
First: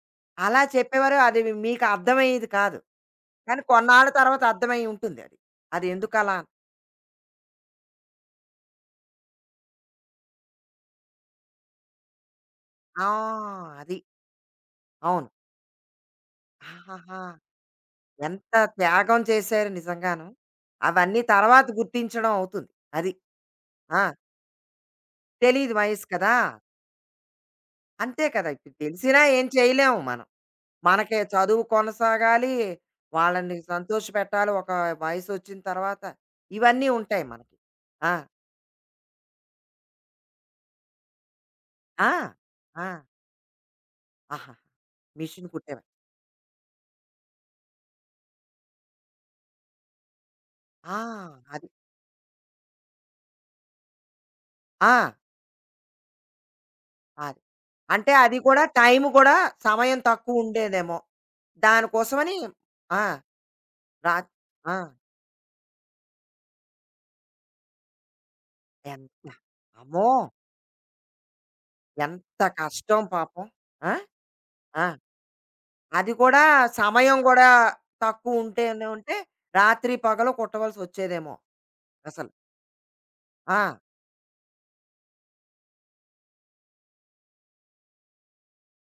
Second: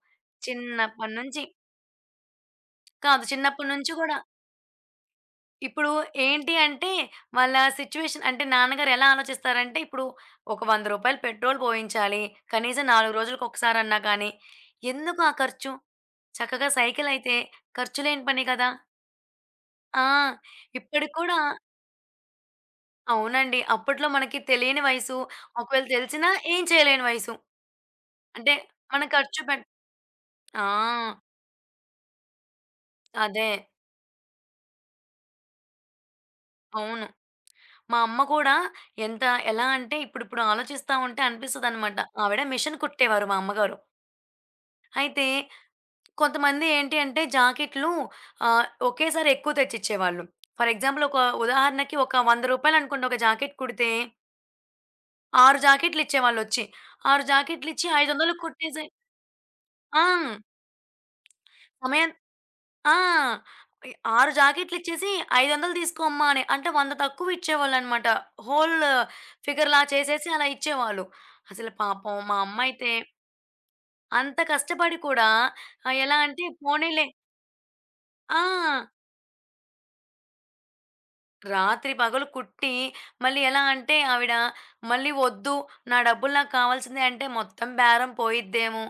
[SPEAKER 1] అలా
[SPEAKER 2] చిన్నప్పటి
[SPEAKER 1] చెప్పేవారు. అది
[SPEAKER 2] నుంచి.
[SPEAKER 1] మీకు అర్థమయ్యేది కాదు.
[SPEAKER 2] కాదు
[SPEAKER 1] కానీ
[SPEAKER 2] చిన్నప్పటి నుంచి
[SPEAKER 1] కొన్నాళ్ళ
[SPEAKER 2] గూడా.
[SPEAKER 1] తర్వాత అర్థమై ఉంటుంది అది. అది
[SPEAKER 2] ఇప్పుడు
[SPEAKER 1] ఎందుకలా
[SPEAKER 2] ఏంటి అంటే, వాళ్ళ సిట్యుయేషన్ అంటే నాన్నగారు ఎలా ఆలోచిస్తారంటే, ఇప్పుడు ఒక రూ. 100 పెట్రోల్ పోయించాలి. కనీసం
[SPEAKER 1] ఆ!
[SPEAKER 2] 4
[SPEAKER 1] అది.
[SPEAKER 2] రోజులకొకసారన్నా కానీ, ఎందుకు
[SPEAKER 1] అవును.
[SPEAKER 2] ఆ ఖర్చు? చక్కగా
[SPEAKER 1] ఆహాహా!
[SPEAKER 2] సైకిలయితే ఖర్చు లేని పని
[SPEAKER 1] ఎంత
[SPEAKER 2] కదా!
[SPEAKER 1] త్యాగం చేశారు
[SPEAKER 2] ఆ!
[SPEAKER 1] నిజంగాను.
[SPEAKER 2] ఇప్పటికి
[SPEAKER 1] అవన్నీ
[SPEAKER 2] కూడా
[SPEAKER 1] తర్వాత గుర్తించడం అవుతుంది. అది.
[SPEAKER 2] అవునండి.
[SPEAKER 1] ఆ!
[SPEAKER 2] అప్పట్లో మనకి తెలియని వయసు.
[SPEAKER 1] తెలీదు
[SPEAKER 2] ఒకవేళ
[SPEAKER 1] వయసు
[SPEAKER 2] తెలిసినా
[SPEAKER 1] కదా!
[SPEAKER 2] ఏం చేయలేని వయసు.
[SPEAKER 1] అంతే కదా!
[SPEAKER 2] అంటే
[SPEAKER 1] ఇప్పుడు
[SPEAKER 2] మనం
[SPEAKER 1] తెలిసినా
[SPEAKER 2] ఖర్చు
[SPEAKER 1] ఏం
[SPEAKER 2] పెట్
[SPEAKER 1] చేయలేము మనం.
[SPEAKER 2] ఆ!
[SPEAKER 1] మనకే చదువు కొనసాగాలి.
[SPEAKER 2] అదే.
[SPEAKER 1] వాళ్ళని సంతోషపెట్టాలి. ఒక వయసొచ్చిన తర్వాత ఇవన్నీ
[SPEAKER 2] అవును.
[SPEAKER 1] ఉంటాయి మనకి.
[SPEAKER 2] మా
[SPEAKER 1] ఆ!
[SPEAKER 2] అమ్మ కూడా ఎంత ఎలా అంటే ఇప్పుడిప్పుడు ఆలోచిస్తా ఉంటే అనిపిస్తదనమాట.
[SPEAKER 1] ఆ!
[SPEAKER 2] ఆవిడ మిషన్
[SPEAKER 1] ఆ!
[SPEAKER 2] కుట్టేవారు మా అమ్మగారు.
[SPEAKER 1] ఆహాహా!
[SPEAKER 2] అయితే
[SPEAKER 1] మిషన్ కుట్టేవారు.
[SPEAKER 2] కొంతమంది ఏంటి అంటే జాకెట్లు ఒకేసారి ఎక్కువ తెచ్చిచ్చేవాళ్ళు. ఫర్
[SPEAKER 1] ఆ!
[SPEAKER 2] ఎగ్జాంపుల్ ఒక
[SPEAKER 1] అది.
[SPEAKER 2] ఉదాహరణకి ఒక రూ. 100 అనుకోండి ఒక జాకెట్ కుడితే
[SPEAKER 1] ఆ!
[SPEAKER 2] 6 జాకెట్లిచ్చేవాళ్ళొచ్చి. 6
[SPEAKER 1] అది.
[SPEAKER 2] జాకెట్లిచ్చి
[SPEAKER 1] అంటే అది
[SPEAKER 2] 500కి
[SPEAKER 1] కూడా
[SPEAKER 2] కుట్టేసే
[SPEAKER 1] టైం కూడా సమయం
[SPEAKER 2] ఆ!
[SPEAKER 1] తక్కువ ఉండేదేమో.
[SPEAKER 2] సమయం
[SPEAKER 1] దానికోసమని
[SPEAKER 2] ఆ!
[SPEAKER 1] ఆ!
[SPEAKER 2] ఇ
[SPEAKER 1] రా
[SPEAKER 2] 6
[SPEAKER 1] ఆ!
[SPEAKER 2] జాకెట్లిచ్చేసి "500 తీసుకో అమ్మా" అని. అంటే 100 తక్కువ ఇచ్చేవాళ్ళనమాట. హోల్
[SPEAKER 1] ఎంత
[SPEAKER 2] ఫిగర్‌లా
[SPEAKER 1] అమ్మో!
[SPEAKER 2] చేసేసి అలా ఇచ్చేవాళ్ళు. అసలు పాపం మా
[SPEAKER 1] ఎంత
[SPEAKER 2] అమ్మయితే
[SPEAKER 1] కష్టం పాపం. ఆ!
[SPEAKER 2] అంత
[SPEAKER 1] ఆ!
[SPEAKER 2] కష్టపడి కూడా
[SPEAKER 1] అది
[SPEAKER 2] ఎలా
[SPEAKER 1] కూడా
[SPEAKER 2] అంటే పోనీలే
[SPEAKER 1] సమయం కూడా
[SPEAKER 2] ఆ!
[SPEAKER 1] తక్కువ ఉంటే రాత్రి పగలు కుట్టవలసొచ్చేదేమో
[SPEAKER 2] రాత్రి పగలు
[SPEAKER 1] అసలు.
[SPEAKER 2] కుట్టి, మళ్ళీ ఎలా
[SPEAKER 1] ఆ!
[SPEAKER 2] అంటే ఆవిడ మళ్ళీ వద్దు. నా డబ్బులు నాకు కావాల్సిందే అంటే మొత్తం బేరం పోయిద్దేమో!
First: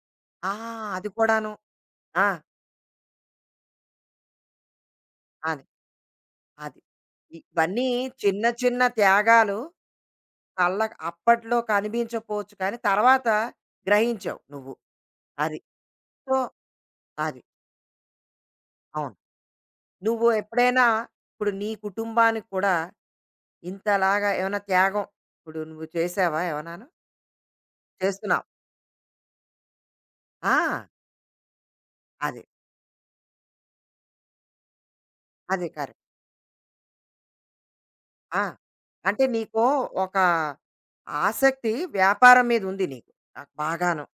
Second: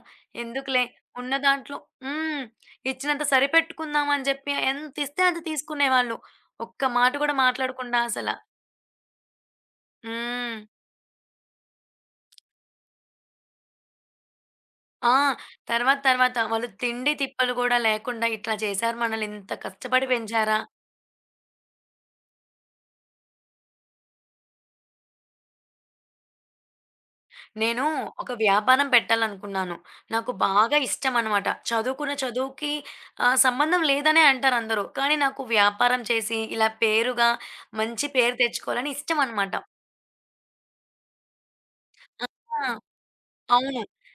[SPEAKER 1] ఆ!
[SPEAKER 2] ఎందుకులే
[SPEAKER 1] అది
[SPEAKER 2] ఉన్న
[SPEAKER 1] కూడాను.
[SPEAKER 2] దాంట్లో
[SPEAKER 1] ఆ!
[SPEAKER 2] హ్మ్. ఇచ్చినంత సరిపెట్టుకుందాం అని చెప్పి ఎంత ఇస్తే అంత
[SPEAKER 1] అది.
[SPEAKER 2] తీసుకునేవాళ్ళు.
[SPEAKER 1] అది.
[SPEAKER 2] ఒక్క మాట కూడా
[SPEAKER 1] ఇవన్నీ
[SPEAKER 2] మాట్లాడకుండా అసల.
[SPEAKER 1] చిన్న చిన్న త్యాగాలు
[SPEAKER 2] హ్మ్.
[SPEAKER 1] కళ్ళ అప్పట్లో కనిపించకపోవచ్చు కానీ తర్వాత గ్రహించావు నువ్వు.
[SPEAKER 2] ఆ!
[SPEAKER 1] అది.
[SPEAKER 2] తర్వాత
[SPEAKER 1] సో,
[SPEAKER 2] తర్వాత వాళ్ళు తిండి
[SPEAKER 1] అది.
[SPEAKER 2] తిప్పలు కూడా లేకుండా ఇట్లా చేశారు
[SPEAKER 1] అవును.
[SPEAKER 2] మనల్ని ఇంత కష్టపడి
[SPEAKER 1] నువ్వు
[SPEAKER 2] పెంచారా?
[SPEAKER 1] ఎప్పుడైనా ఇప్పుడు నీ కుటుంబానికి కూడా ఇంతలాగా ఏమైనా త్యాగం ఇప్పుడు నువ్వు చేసావా ఏమన్నాను?
[SPEAKER 2] నేను ఒక
[SPEAKER 1] చేస్తున్నావు.
[SPEAKER 2] వ్యాపారం పెట్టాలనుకున్నాను. నాకు బాగా
[SPEAKER 1] ఆ!
[SPEAKER 2] ఇష్టమనమాట. చదువుకున్న
[SPEAKER 1] అది.
[SPEAKER 2] చదువుకి సంబంధం లేదనే అంటారందరూ. కానీ నాకు
[SPEAKER 1] అది కరెక్ట్.
[SPEAKER 2] వ్యాపారం చేసి, ఇలా పేరుగా మంచి పేరు
[SPEAKER 1] ఆ!
[SPEAKER 2] తెచ్చుకోవాలని
[SPEAKER 1] అంటే
[SPEAKER 2] ఇష్టమనమాట.
[SPEAKER 1] నీకు ఒక ఆసక్తి వ్యాపారం
[SPEAKER 2] ఆ!
[SPEAKER 1] మీద ఉంది నీకు.
[SPEAKER 2] అవును.
[SPEAKER 1] బాగాను.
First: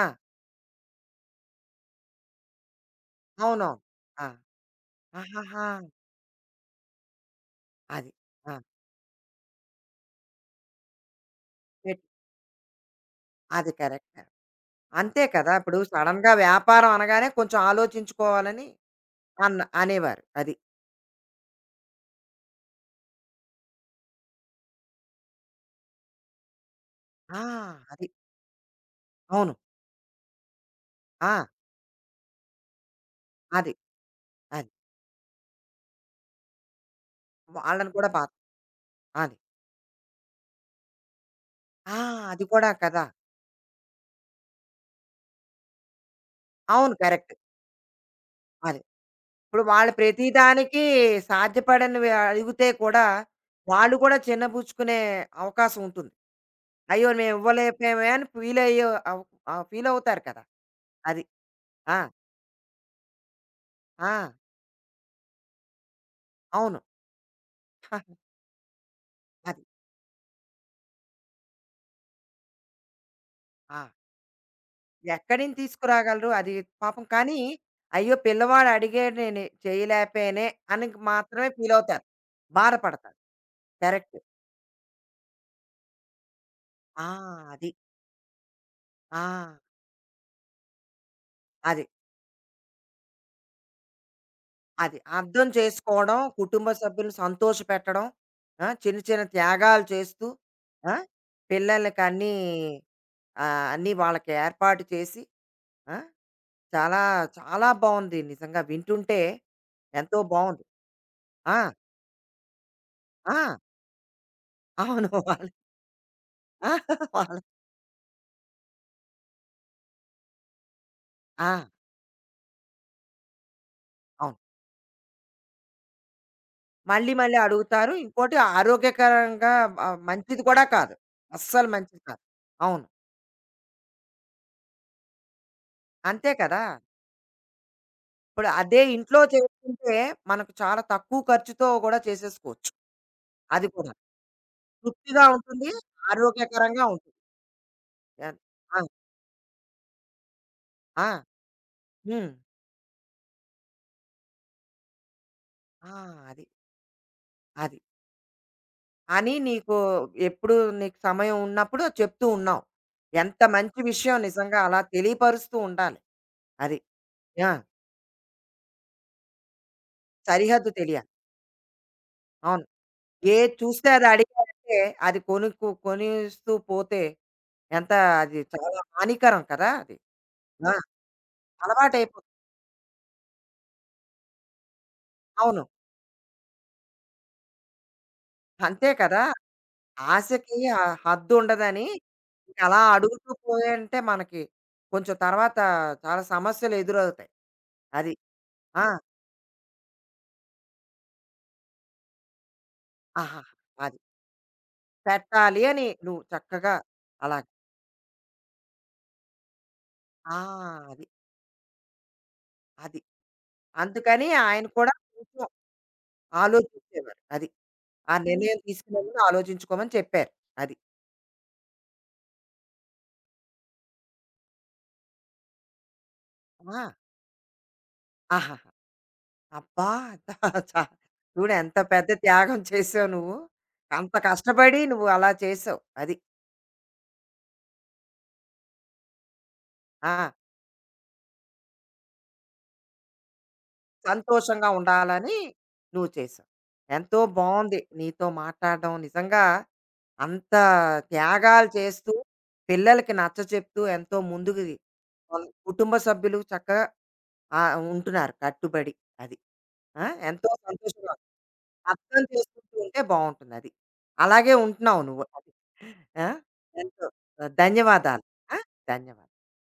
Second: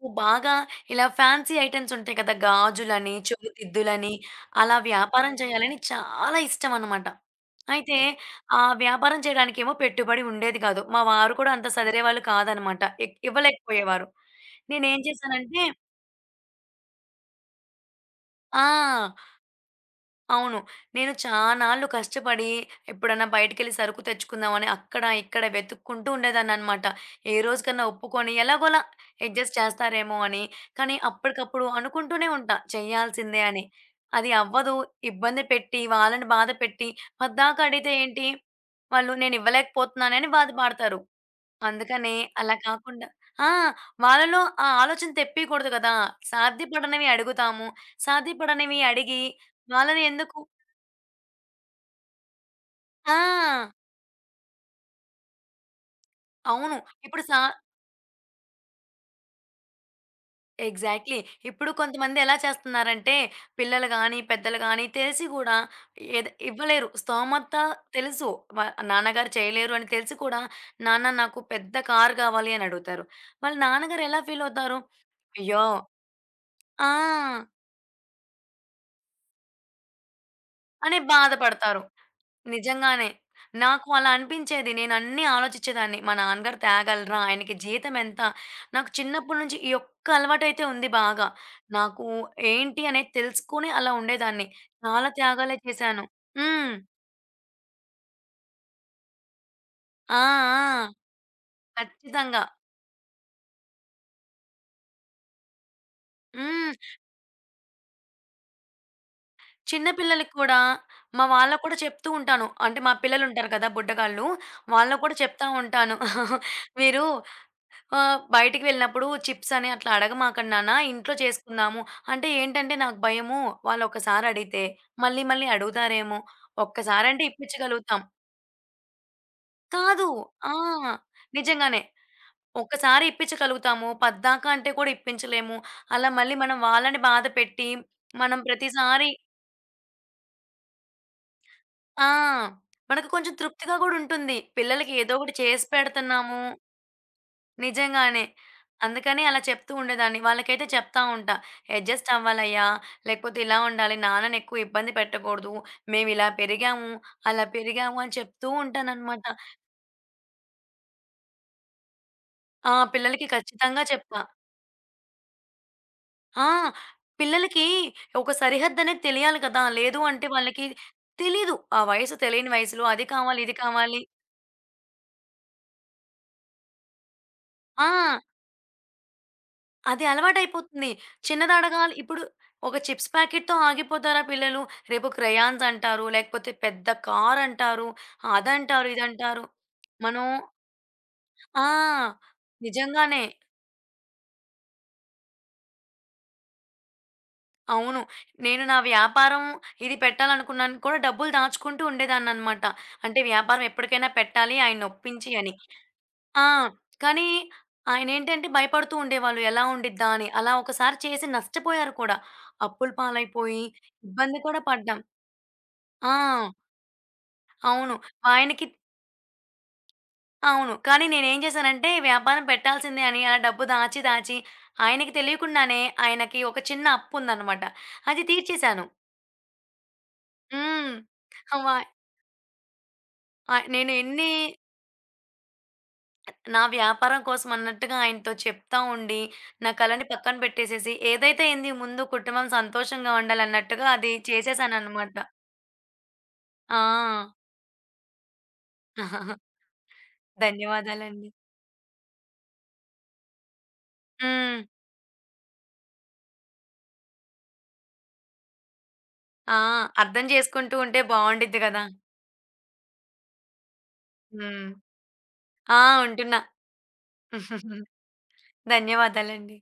[SPEAKER 1] ఆ!
[SPEAKER 2] బాగా ఇలా ఫ్యాన్సీ ఐటెమ్స్ ఉంటాయి కదా! గాజులని,
[SPEAKER 1] అవునవును.
[SPEAKER 2] చెవితిద్దులని
[SPEAKER 1] ఆ!
[SPEAKER 2] అలా వ్యాపారం
[SPEAKER 1] ఆహాహా!
[SPEAKER 2] చేయాలని చాలా ఇష్టమనమాట. అయితే
[SPEAKER 1] అది. ఆ!
[SPEAKER 2] ఆ వ్యాపారం చేయడానికేమో పెట్టుబడి ఉండేది కాదు. మా వారు కూడా అంత
[SPEAKER 1] పెట్
[SPEAKER 2] సదిరేవాళ్ళు కాదనమాట. ఇ
[SPEAKER 1] అది
[SPEAKER 2] ఇవ్వలేకపోయేవారు.
[SPEAKER 1] కరెక్ట్.
[SPEAKER 2] నేనేం
[SPEAKER 1] అంతే కదా!
[SPEAKER 2] చేశానంటే
[SPEAKER 1] ఇప్పుడు సడెన్‌గా వ్యాపారం అనగానే కొంచెం ఆలోచించుకోవాలని
[SPEAKER 2] ఆ!
[SPEAKER 1] అన్న అనేవారు. అది.
[SPEAKER 2] అవును. నేను చానాళ్ళు కష్టపడి ఎప్పుడన్నా బయటికెళ్ళి సరుకు తెచ్చుకుందామని అక్కడ, ఇక్కడ వెతుక్కుంటూ ఉండేదాన్ననమాట. ఏ
[SPEAKER 1] ఆ!
[SPEAKER 2] రోజుకన్నా
[SPEAKER 1] అది.
[SPEAKER 2] ఒప్పుకొని ఎలాగోలా
[SPEAKER 1] అవును.
[SPEAKER 2] అడ్జస్ట్ చేస్తారేమో అని. కానీ
[SPEAKER 1] ఆ!
[SPEAKER 2] అప్పటికప్పుడు అనుకుంటూనే ఉంటా చేయాల్సిందే అని.
[SPEAKER 1] అది.
[SPEAKER 2] అది
[SPEAKER 1] అది.
[SPEAKER 2] అవ్వదు, ఇబ్బంది పెట్టి, వాళ్ళని బాధ పెట్టి పద్దాక
[SPEAKER 1] వాళ్ళని
[SPEAKER 2] అడిగితే
[SPEAKER 1] కూడా
[SPEAKER 2] ఏంటి,
[SPEAKER 1] బాధ
[SPEAKER 2] వాళ్ళు
[SPEAKER 1] అది.
[SPEAKER 2] నేనివ్వలేకపోతున్నానని బాధపడతారు.
[SPEAKER 1] ఆ!
[SPEAKER 2] అందుకనే
[SPEAKER 1] అది
[SPEAKER 2] అలా
[SPEAKER 1] కూడా కదా!
[SPEAKER 2] కాకుండా ఆ! వాళ్ళలో ఆ ఆలోచన తెప్పీకూడదు గదా!
[SPEAKER 1] అవును.
[SPEAKER 2] సాధ్యపడనివి
[SPEAKER 1] కరెక్ట్.
[SPEAKER 2] అడుగుతాము. సాధ్యపడనివి
[SPEAKER 1] అది.
[SPEAKER 2] అడిగి
[SPEAKER 1] ఇప్పుడు వాళ్ళు
[SPEAKER 2] వాళ్ళని ఎందుకు
[SPEAKER 1] ప్రతిదానికి సాధ్యపడనివి అడిగితే కూడా,
[SPEAKER 2] ఆ!
[SPEAKER 1] వాళ్ళు కూడా చిన్నబుచ్చుకునే అవకాశం ఉంటుంది.
[SPEAKER 2] అవును.
[SPEAKER 1] అయ్యో!
[SPEAKER 2] ఇప్పుడు
[SPEAKER 1] మేము
[SPEAKER 2] సా
[SPEAKER 1] ఇవ్వలేకపోయామే అని ఫీల్ అయ్యే అవ్ ఫీల్ అవుతారు కదా!
[SPEAKER 2] ఎగ్జాక్ట్‌లీ.
[SPEAKER 1] అది.
[SPEAKER 2] ఇప్పుడు
[SPEAKER 1] ఆ!
[SPEAKER 2] కొంతమంది ఎలా చేస్తున్నారంటే పిల్లలు
[SPEAKER 1] ఆ!
[SPEAKER 2] గాని, పెద్దలు గాని తెలిసి గూడా ఏద్
[SPEAKER 1] అవును.
[SPEAKER 2] ఇవ్వలేరు. స్తోమత తెలుసు.
[SPEAKER 1] [LAUGHS]
[SPEAKER 2] వ నాన్నగారు
[SPEAKER 1] అది.
[SPEAKER 2] చేయలేరు అని తెలిసి కూడా నాన్న నాకు పెద్ద కారు గావాలి అని అడుగుతారు. వాళ్ళ
[SPEAKER 1] ఆ!
[SPEAKER 2] నాన్నగారు ఎలా ఫీల్ అవుతారు?
[SPEAKER 1] ఎక్కడి నుంచి
[SPEAKER 2] అయ్యో!
[SPEAKER 1] తీసుకురాగలరు? అది పాపం కానీ,
[SPEAKER 2] ఆ!
[SPEAKER 1] అయ్యో! పిల్లవాడు అడిగాడు నేను చేయలేకపోయానే అని
[SPEAKER 2] అని
[SPEAKER 1] మాత్రమే
[SPEAKER 2] బాధపడతారు.
[SPEAKER 1] ఫీలవుతారు.
[SPEAKER 2] నిజంగానే.
[SPEAKER 1] బాధపడతారు.
[SPEAKER 2] నాకు అలా
[SPEAKER 1] కరెక్ట్.
[SPEAKER 2] అనిపించేది. నేను అన్నీ ఆలోచిచ్చేదాన్ని. మా నాన్నగారు
[SPEAKER 1] ఆ!
[SPEAKER 2] తేగలరా? ఆయనకి
[SPEAKER 1] అది.
[SPEAKER 2] జీతం ఎంత? నాకు
[SPEAKER 1] ఆ!
[SPEAKER 2] చిన్నప్పటి నుంచి ఈ ఒక్క అలవాటైతే ఉంది బాగా.
[SPEAKER 1] అది.
[SPEAKER 2] నాకు ఏంటి అనేది తెలుసుకొని అలా ఉండేదాన్ని.
[SPEAKER 1] అది.
[SPEAKER 2] చాలా
[SPEAKER 1] అర్థం
[SPEAKER 2] త్యాగాలే చేశాను.
[SPEAKER 1] చేసుకోవడం, కుటుంబ
[SPEAKER 2] హ్మ్.
[SPEAKER 1] సభ్యులను సంతోషపెట్టడం, ఆ! చిన్న చిన్న త్యాగాలు
[SPEAKER 2] ఆ!
[SPEAKER 1] చేస్తూ,
[SPEAKER 2] ఆ!
[SPEAKER 1] ఆ! పిల్లలకి అన్నీ
[SPEAKER 2] ఖచ్చితంగా.
[SPEAKER 1] అన్నీ వాళ్ళకి ఏర్పాటు చేసి, ఆ!
[SPEAKER 2] హ్మ్.
[SPEAKER 1] చాలా, చాలా బావుంది నిజంగా వింటుంటే
[SPEAKER 2] చిన్న
[SPEAKER 1] ఎంతో
[SPEAKER 2] పిల్లలకి కూడా
[SPEAKER 1] బావుంది.
[SPEAKER 2] మా
[SPEAKER 1] ఆ!
[SPEAKER 2] వాళ్ళకి కూడా చెప్తూ ఉంటాను. అంటే మా పిల్లలుంటారు
[SPEAKER 1] ఆ!
[SPEAKER 2] కదా! బుడ్డగాళ్ళు. వాళ్ళకి
[SPEAKER 1] అవును.
[SPEAKER 2] కూడా చెప్తా ఉంటాను. [LAUGHS] మీరు
[SPEAKER 1] వాళ్ళు
[SPEAKER 2] ఆ! బయటికి వెళ్ళినప్పుడు చిప్స్ అని అట్లా అడగమాకండి నాన్న. ఇంట్లో
[SPEAKER 1] ఆ!
[SPEAKER 2] చేసుకుందాము. అంటే ఏంటంటే నాకు భయము వాళ్ళొక్కసారి
[SPEAKER 1] అవును.
[SPEAKER 2] అడిగితే మళ్ళీ మళ్ళీ అడుగుతారేమో!
[SPEAKER 1] మళ్ళీ
[SPEAKER 2] ఒక్కసారంటే
[SPEAKER 1] మళ్ళీ అడుగుతారు.
[SPEAKER 2] ఇప్పించగలుగుతాం.
[SPEAKER 1] ఇంకోటి ఆరోగ్యకరంగా
[SPEAKER 2] కాదు.
[SPEAKER 1] మంచిది
[SPEAKER 2] ఆ!
[SPEAKER 1] కూడా కాదు. అస్సలు
[SPEAKER 2] నిజంగానే.
[SPEAKER 1] మంచిది కాదు. అవును.
[SPEAKER 2] ఒక్కసారి ఇప్పించగలుగుతాము. పద్దాకా అంటే కూడా ఇప్పించలేము. అలా
[SPEAKER 1] అంతే
[SPEAKER 2] మళ్ళీ మనం
[SPEAKER 1] కదా!
[SPEAKER 2] వాళ్ళని బాధ పెట్టి మనం
[SPEAKER 1] ఇప్పుడు అదే
[SPEAKER 2] ప్రతిసారి
[SPEAKER 1] ఇంట్లో చేసుకుంటే మనకు చాలా తక్కువ ఖర్చుతో కూడా
[SPEAKER 2] ఆ!
[SPEAKER 1] చేసేసుకోవచ్చు.
[SPEAKER 2] మనకు కొంచెం
[SPEAKER 1] అది
[SPEAKER 2] తృప్తిగా
[SPEAKER 1] కూడా.
[SPEAKER 2] గూడా ఉంటుంది. పిల్లలకి ఏదో
[SPEAKER 1] తృప్తిగా
[SPEAKER 2] ఒకటి చేసి
[SPEAKER 1] ఉంటుంది.
[SPEAKER 2] పెడుతున్నాము
[SPEAKER 1] ఆరోగ్యకరంగా ఉంటుంది.
[SPEAKER 2] నిజంగానే.
[SPEAKER 1] అది. ఆ!
[SPEAKER 2] అందుకనే అలా చెప్తూ ఉండేదాన్ని. వాళ్ళకైతే చెప్తా
[SPEAKER 1] ఆ!
[SPEAKER 2] ఉంటా. "అడ్జస్ట్
[SPEAKER 1] హ్మ్.
[SPEAKER 2] అవ్వాలయ్యా. లేకపోతే ఇలా ఉండాలి. నాన్నని ఎక్కువ ఇబ్బంది పెట్టకూడదు.
[SPEAKER 1] ఆ!
[SPEAKER 2] మేమిలా
[SPEAKER 1] అది.
[SPEAKER 2] పెరిగాము, అలా
[SPEAKER 1] అది.
[SPEAKER 2] పెరిగాము" అని చెప్తూ ఉంటాననమాట.
[SPEAKER 1] అని నీకు ఎప్పుడు నీకు సమయం ఉన్నప్పుడు చెప్తూ ఉన్నావు.
[SPEAKER 2] ఆ! పిల్లలకి
[SPEAKER 1] ఎంత మంచి
[SPEAKER 2] ఖచ్చితంగా
[SPEAKER 1] విషయం
[SPEAKER 2] చెప్తా.
[SPEAKER 1] నిజంగా అలా తెలియపరుస్తూ ఉండాలి.
[SPEAKER 2] ఆ!
[SPEAKER 1] అది. ఆ!
[SPEAKER 2] పిల్లలకి ఒక సరిహద్దనేది తెలియాలి కదా! లేదు అంటే వాళ్ళకి
[SPEAKER 1] సరిహద్దు తెలియాలి.
[SPEAKER 2] తెలీదు. ఆ వయసు తెలియని
[SPEAKER 1] అవును.
[SPEAKER 2] వయసులో అది కావాలి,
[SPEAKER 1] ఏది
[SPEAKER 2] ఇది
[SPEAKER 1] చూస్తే
[SPEAKER 2] కావాలి.
[SPEAKER 1] అది అడిగారంటే అది కొనేస్తూ పోతే
[SPEAKER 2] ఆ!
[SPEAKER 1] ఎంత అది చాలా హానికరం కదా! అది.
[SPEAKER 2] అది
[SPEAKER 1] ఆ!
[SPEAKER 2] అలవాటైపోతుంది. చిన్నదడగాలి ఇప్పుడు
[SPEAKER 1] అలవాటైపోతుంది.
[SPEAKER 2] ఒక చిప్స్ ప్యాకెట్‌తో ఆగిపోతారా పిల్లలు? రేపు
[SPEAKER 1] అవును.
[SPEAKER 2] క్రయాన్స్ అంటారు. లేకపోతే పెద్ద కారంటారు.
[SPEAKER 1] అంతే
[SPEAKER 2] అదంటారు,
[SPEAKER 1] కదా!
[SPEAKER 2] ఇదంటారు. మనం
[SPEAKER 1] ఆశకి
[SPEAKER 2] ఆ!
[SPEAKER 1] హద్దుండదని అలా
[SPEAKER 2] నిజంగానే.
[SPEAKER 1] అడుగుతూ పోయారంటే మనకి కొంచెం తర్వాత చాలా సమస్యలు ఎదురవుతాయి.
[SPEAKER 2] అవును.
[SPEAKER 1] అది.
[SPEAKER 2] నేను నా
[SPEAKER 1] ఆ!
[SPEAKER 2] వ్యాపారం ఇది పెట్టాలనుకున్నాను కూడా డబ్బులు దాచుకుంటూ ఉండేదాన్ననమాట. అంటే
[SPEAKER 1] ఆహాహా!
[SPEAKER 2] వ్యాపారం
[SPEAKER 1] అది.
[SPEAKER 2] ఎప్పటికైనా పెట్టాలి ఆయనొప్పించి అని.
[SPEAKER 1] పెట్టాలి అని నువ్వు
[SPEAKER 2] ఆ!
[SPEAKER 1] చక్కగా
[SPEAKER 2] కానీ
[SPEAKER 1] అలాగ.
[SPEAKER 2] ఆయనేంటంటే భయపడుతూ ఉండేవాళ్ళు. ఎలా ఉండిద్దా అని.
[SPEAKER 1] ఆ!
[SPEAKER 2] అలా ఒకసారి
[SPEAKER 1] అది.
[SPEAKER 2] చేసి నష్టపోయారు కూడా. అప్పుల
[SPEAKER 1] అది.
[SPEAKER 2] పాలైపోయి
[SPEAKER 1] అందుకని
[SPEAKER 2] ఇబ్బంది కూడా
[SPEAKER 1] ఆయన కూడా
[SPEAKER 2] పడ్డాం.
[SPEAKER 1] కొంచెం
[SPEAKER 2] ఆ!
[SPEAKER 1] ఆలోచించేవారు. అది.
[SPEAKER 2] అవును.
[SPEAKER 1] ఆ నిర్ణయం
[SPEAKER 2] ఆయనకి
[SPEAKER 1] తీసుకునే ముందు ఆలోచించుకోమని చెప్పారు.
[SPEAKER 2] అవును.
[SPEAKER 1] అది.
[SPEAKER 2] కానీ నేనేం చేశానంటే వ్యాపారం పెట్టాల్సిందే అని ఆ డబ్బు దాచి, దాచి ఆయనకి తెలియకుండానే ఆయనకి ఒక
[SPEAKER 1] ఆ!
[SPEAKER 2] చిన్న అప్పుందనమాట. అది
[SPEAKER 1] ఆహాహా!
[SPEAKER 2] తీర్చేశాను.
[SPEAKER 1] అబ్బా! చా చా-
[SPEAKER 2] హ్మ్.
[SPEAKER 1] చూడు
[SPEAKER 2] ఆహ్,
[SPEAKER 1] ఎంత
[SPEAKER 2] వా
[SPEAKER 1] పెద్ద త్యాగం చేసావు నువ్వు.
[SPEAKER 2] నేను
[SPEAKER 1] అంత
[SPEAKER 2] ఎన్ని
[SPEAKER 1] కష్టపడి నువ్వు అలా చేసావు. అది.
[SPEAKER 2] నా వ్యాపారం కోసం అన్నట్టుగా ఆయనతో చెప్తా ఉండి, నా కలని
[SPEAKER 1] ఆ!
[SPEAKER 2] పక్కన పెట్టేసేసి ఏదైతే ఏంది ముందు కుటుంబం సంతోషంగా ఉండాలన్నట్టుగా అది
[SPEAKER 1] సంతోషంగా
[SPEAKER 2] చేసేశాననమాట.
[SPEAKER 1] ఉండాలని నువ్వు చేసావు.
[SPEAKER 2] ఆ!
[SPEAKER 1] ఎంతో బావుంది నీతో మాట్లాడడం. నిజంగా అంత
[SPEAKER 2] ధన్యవాదాలండి.
[SPEAKER 1] త్యాగాలు చేస్తూ, పిల్లలకి నచ్చచెప్తూ ఎంతో ముందుకు
[SPEAKER 2] హ్మ్.
[SPEAKER 1] వాళ్ళ కుటుంబ సభ్యులు చక్కగా ఉంటున్నారు కట్టుబడి. అది.
[SPEAKER 2] ఆ!
[SPEAKER 1] ఆ!
[SPEAKER 2] అర్థం
[SPEAKER 1] ఎంతో
[SPEAKER 2] చేసుకుంటూ ఉంటే
[SPEAKER 1] సంతోషంగా
[SPEAKER 2] బావుండిద్ది గదా!
[SPEAKER 1] అర్థం చేసుకుంటూ ఉంటే బావుంటుందది. అలాగే
[SPEAKER 2] హ్మ్.
[SPEAKER 1] ఉంటున్నావు నువ్వు. అది.
[SPEAKER 2] ఆ!
[SPEAKER 1] ఆ!
[SPEAKER 2] ఉంటున్నా.
[SPEAKER 1] ఎంతో
[SPEAKER 2] [LAUGHS]
[SPEAKER 1] ధన్యవాదాలు. ఆ! ధన్యవాదాలు.
[SPEAKER 2] ధన్యవాదాలండి.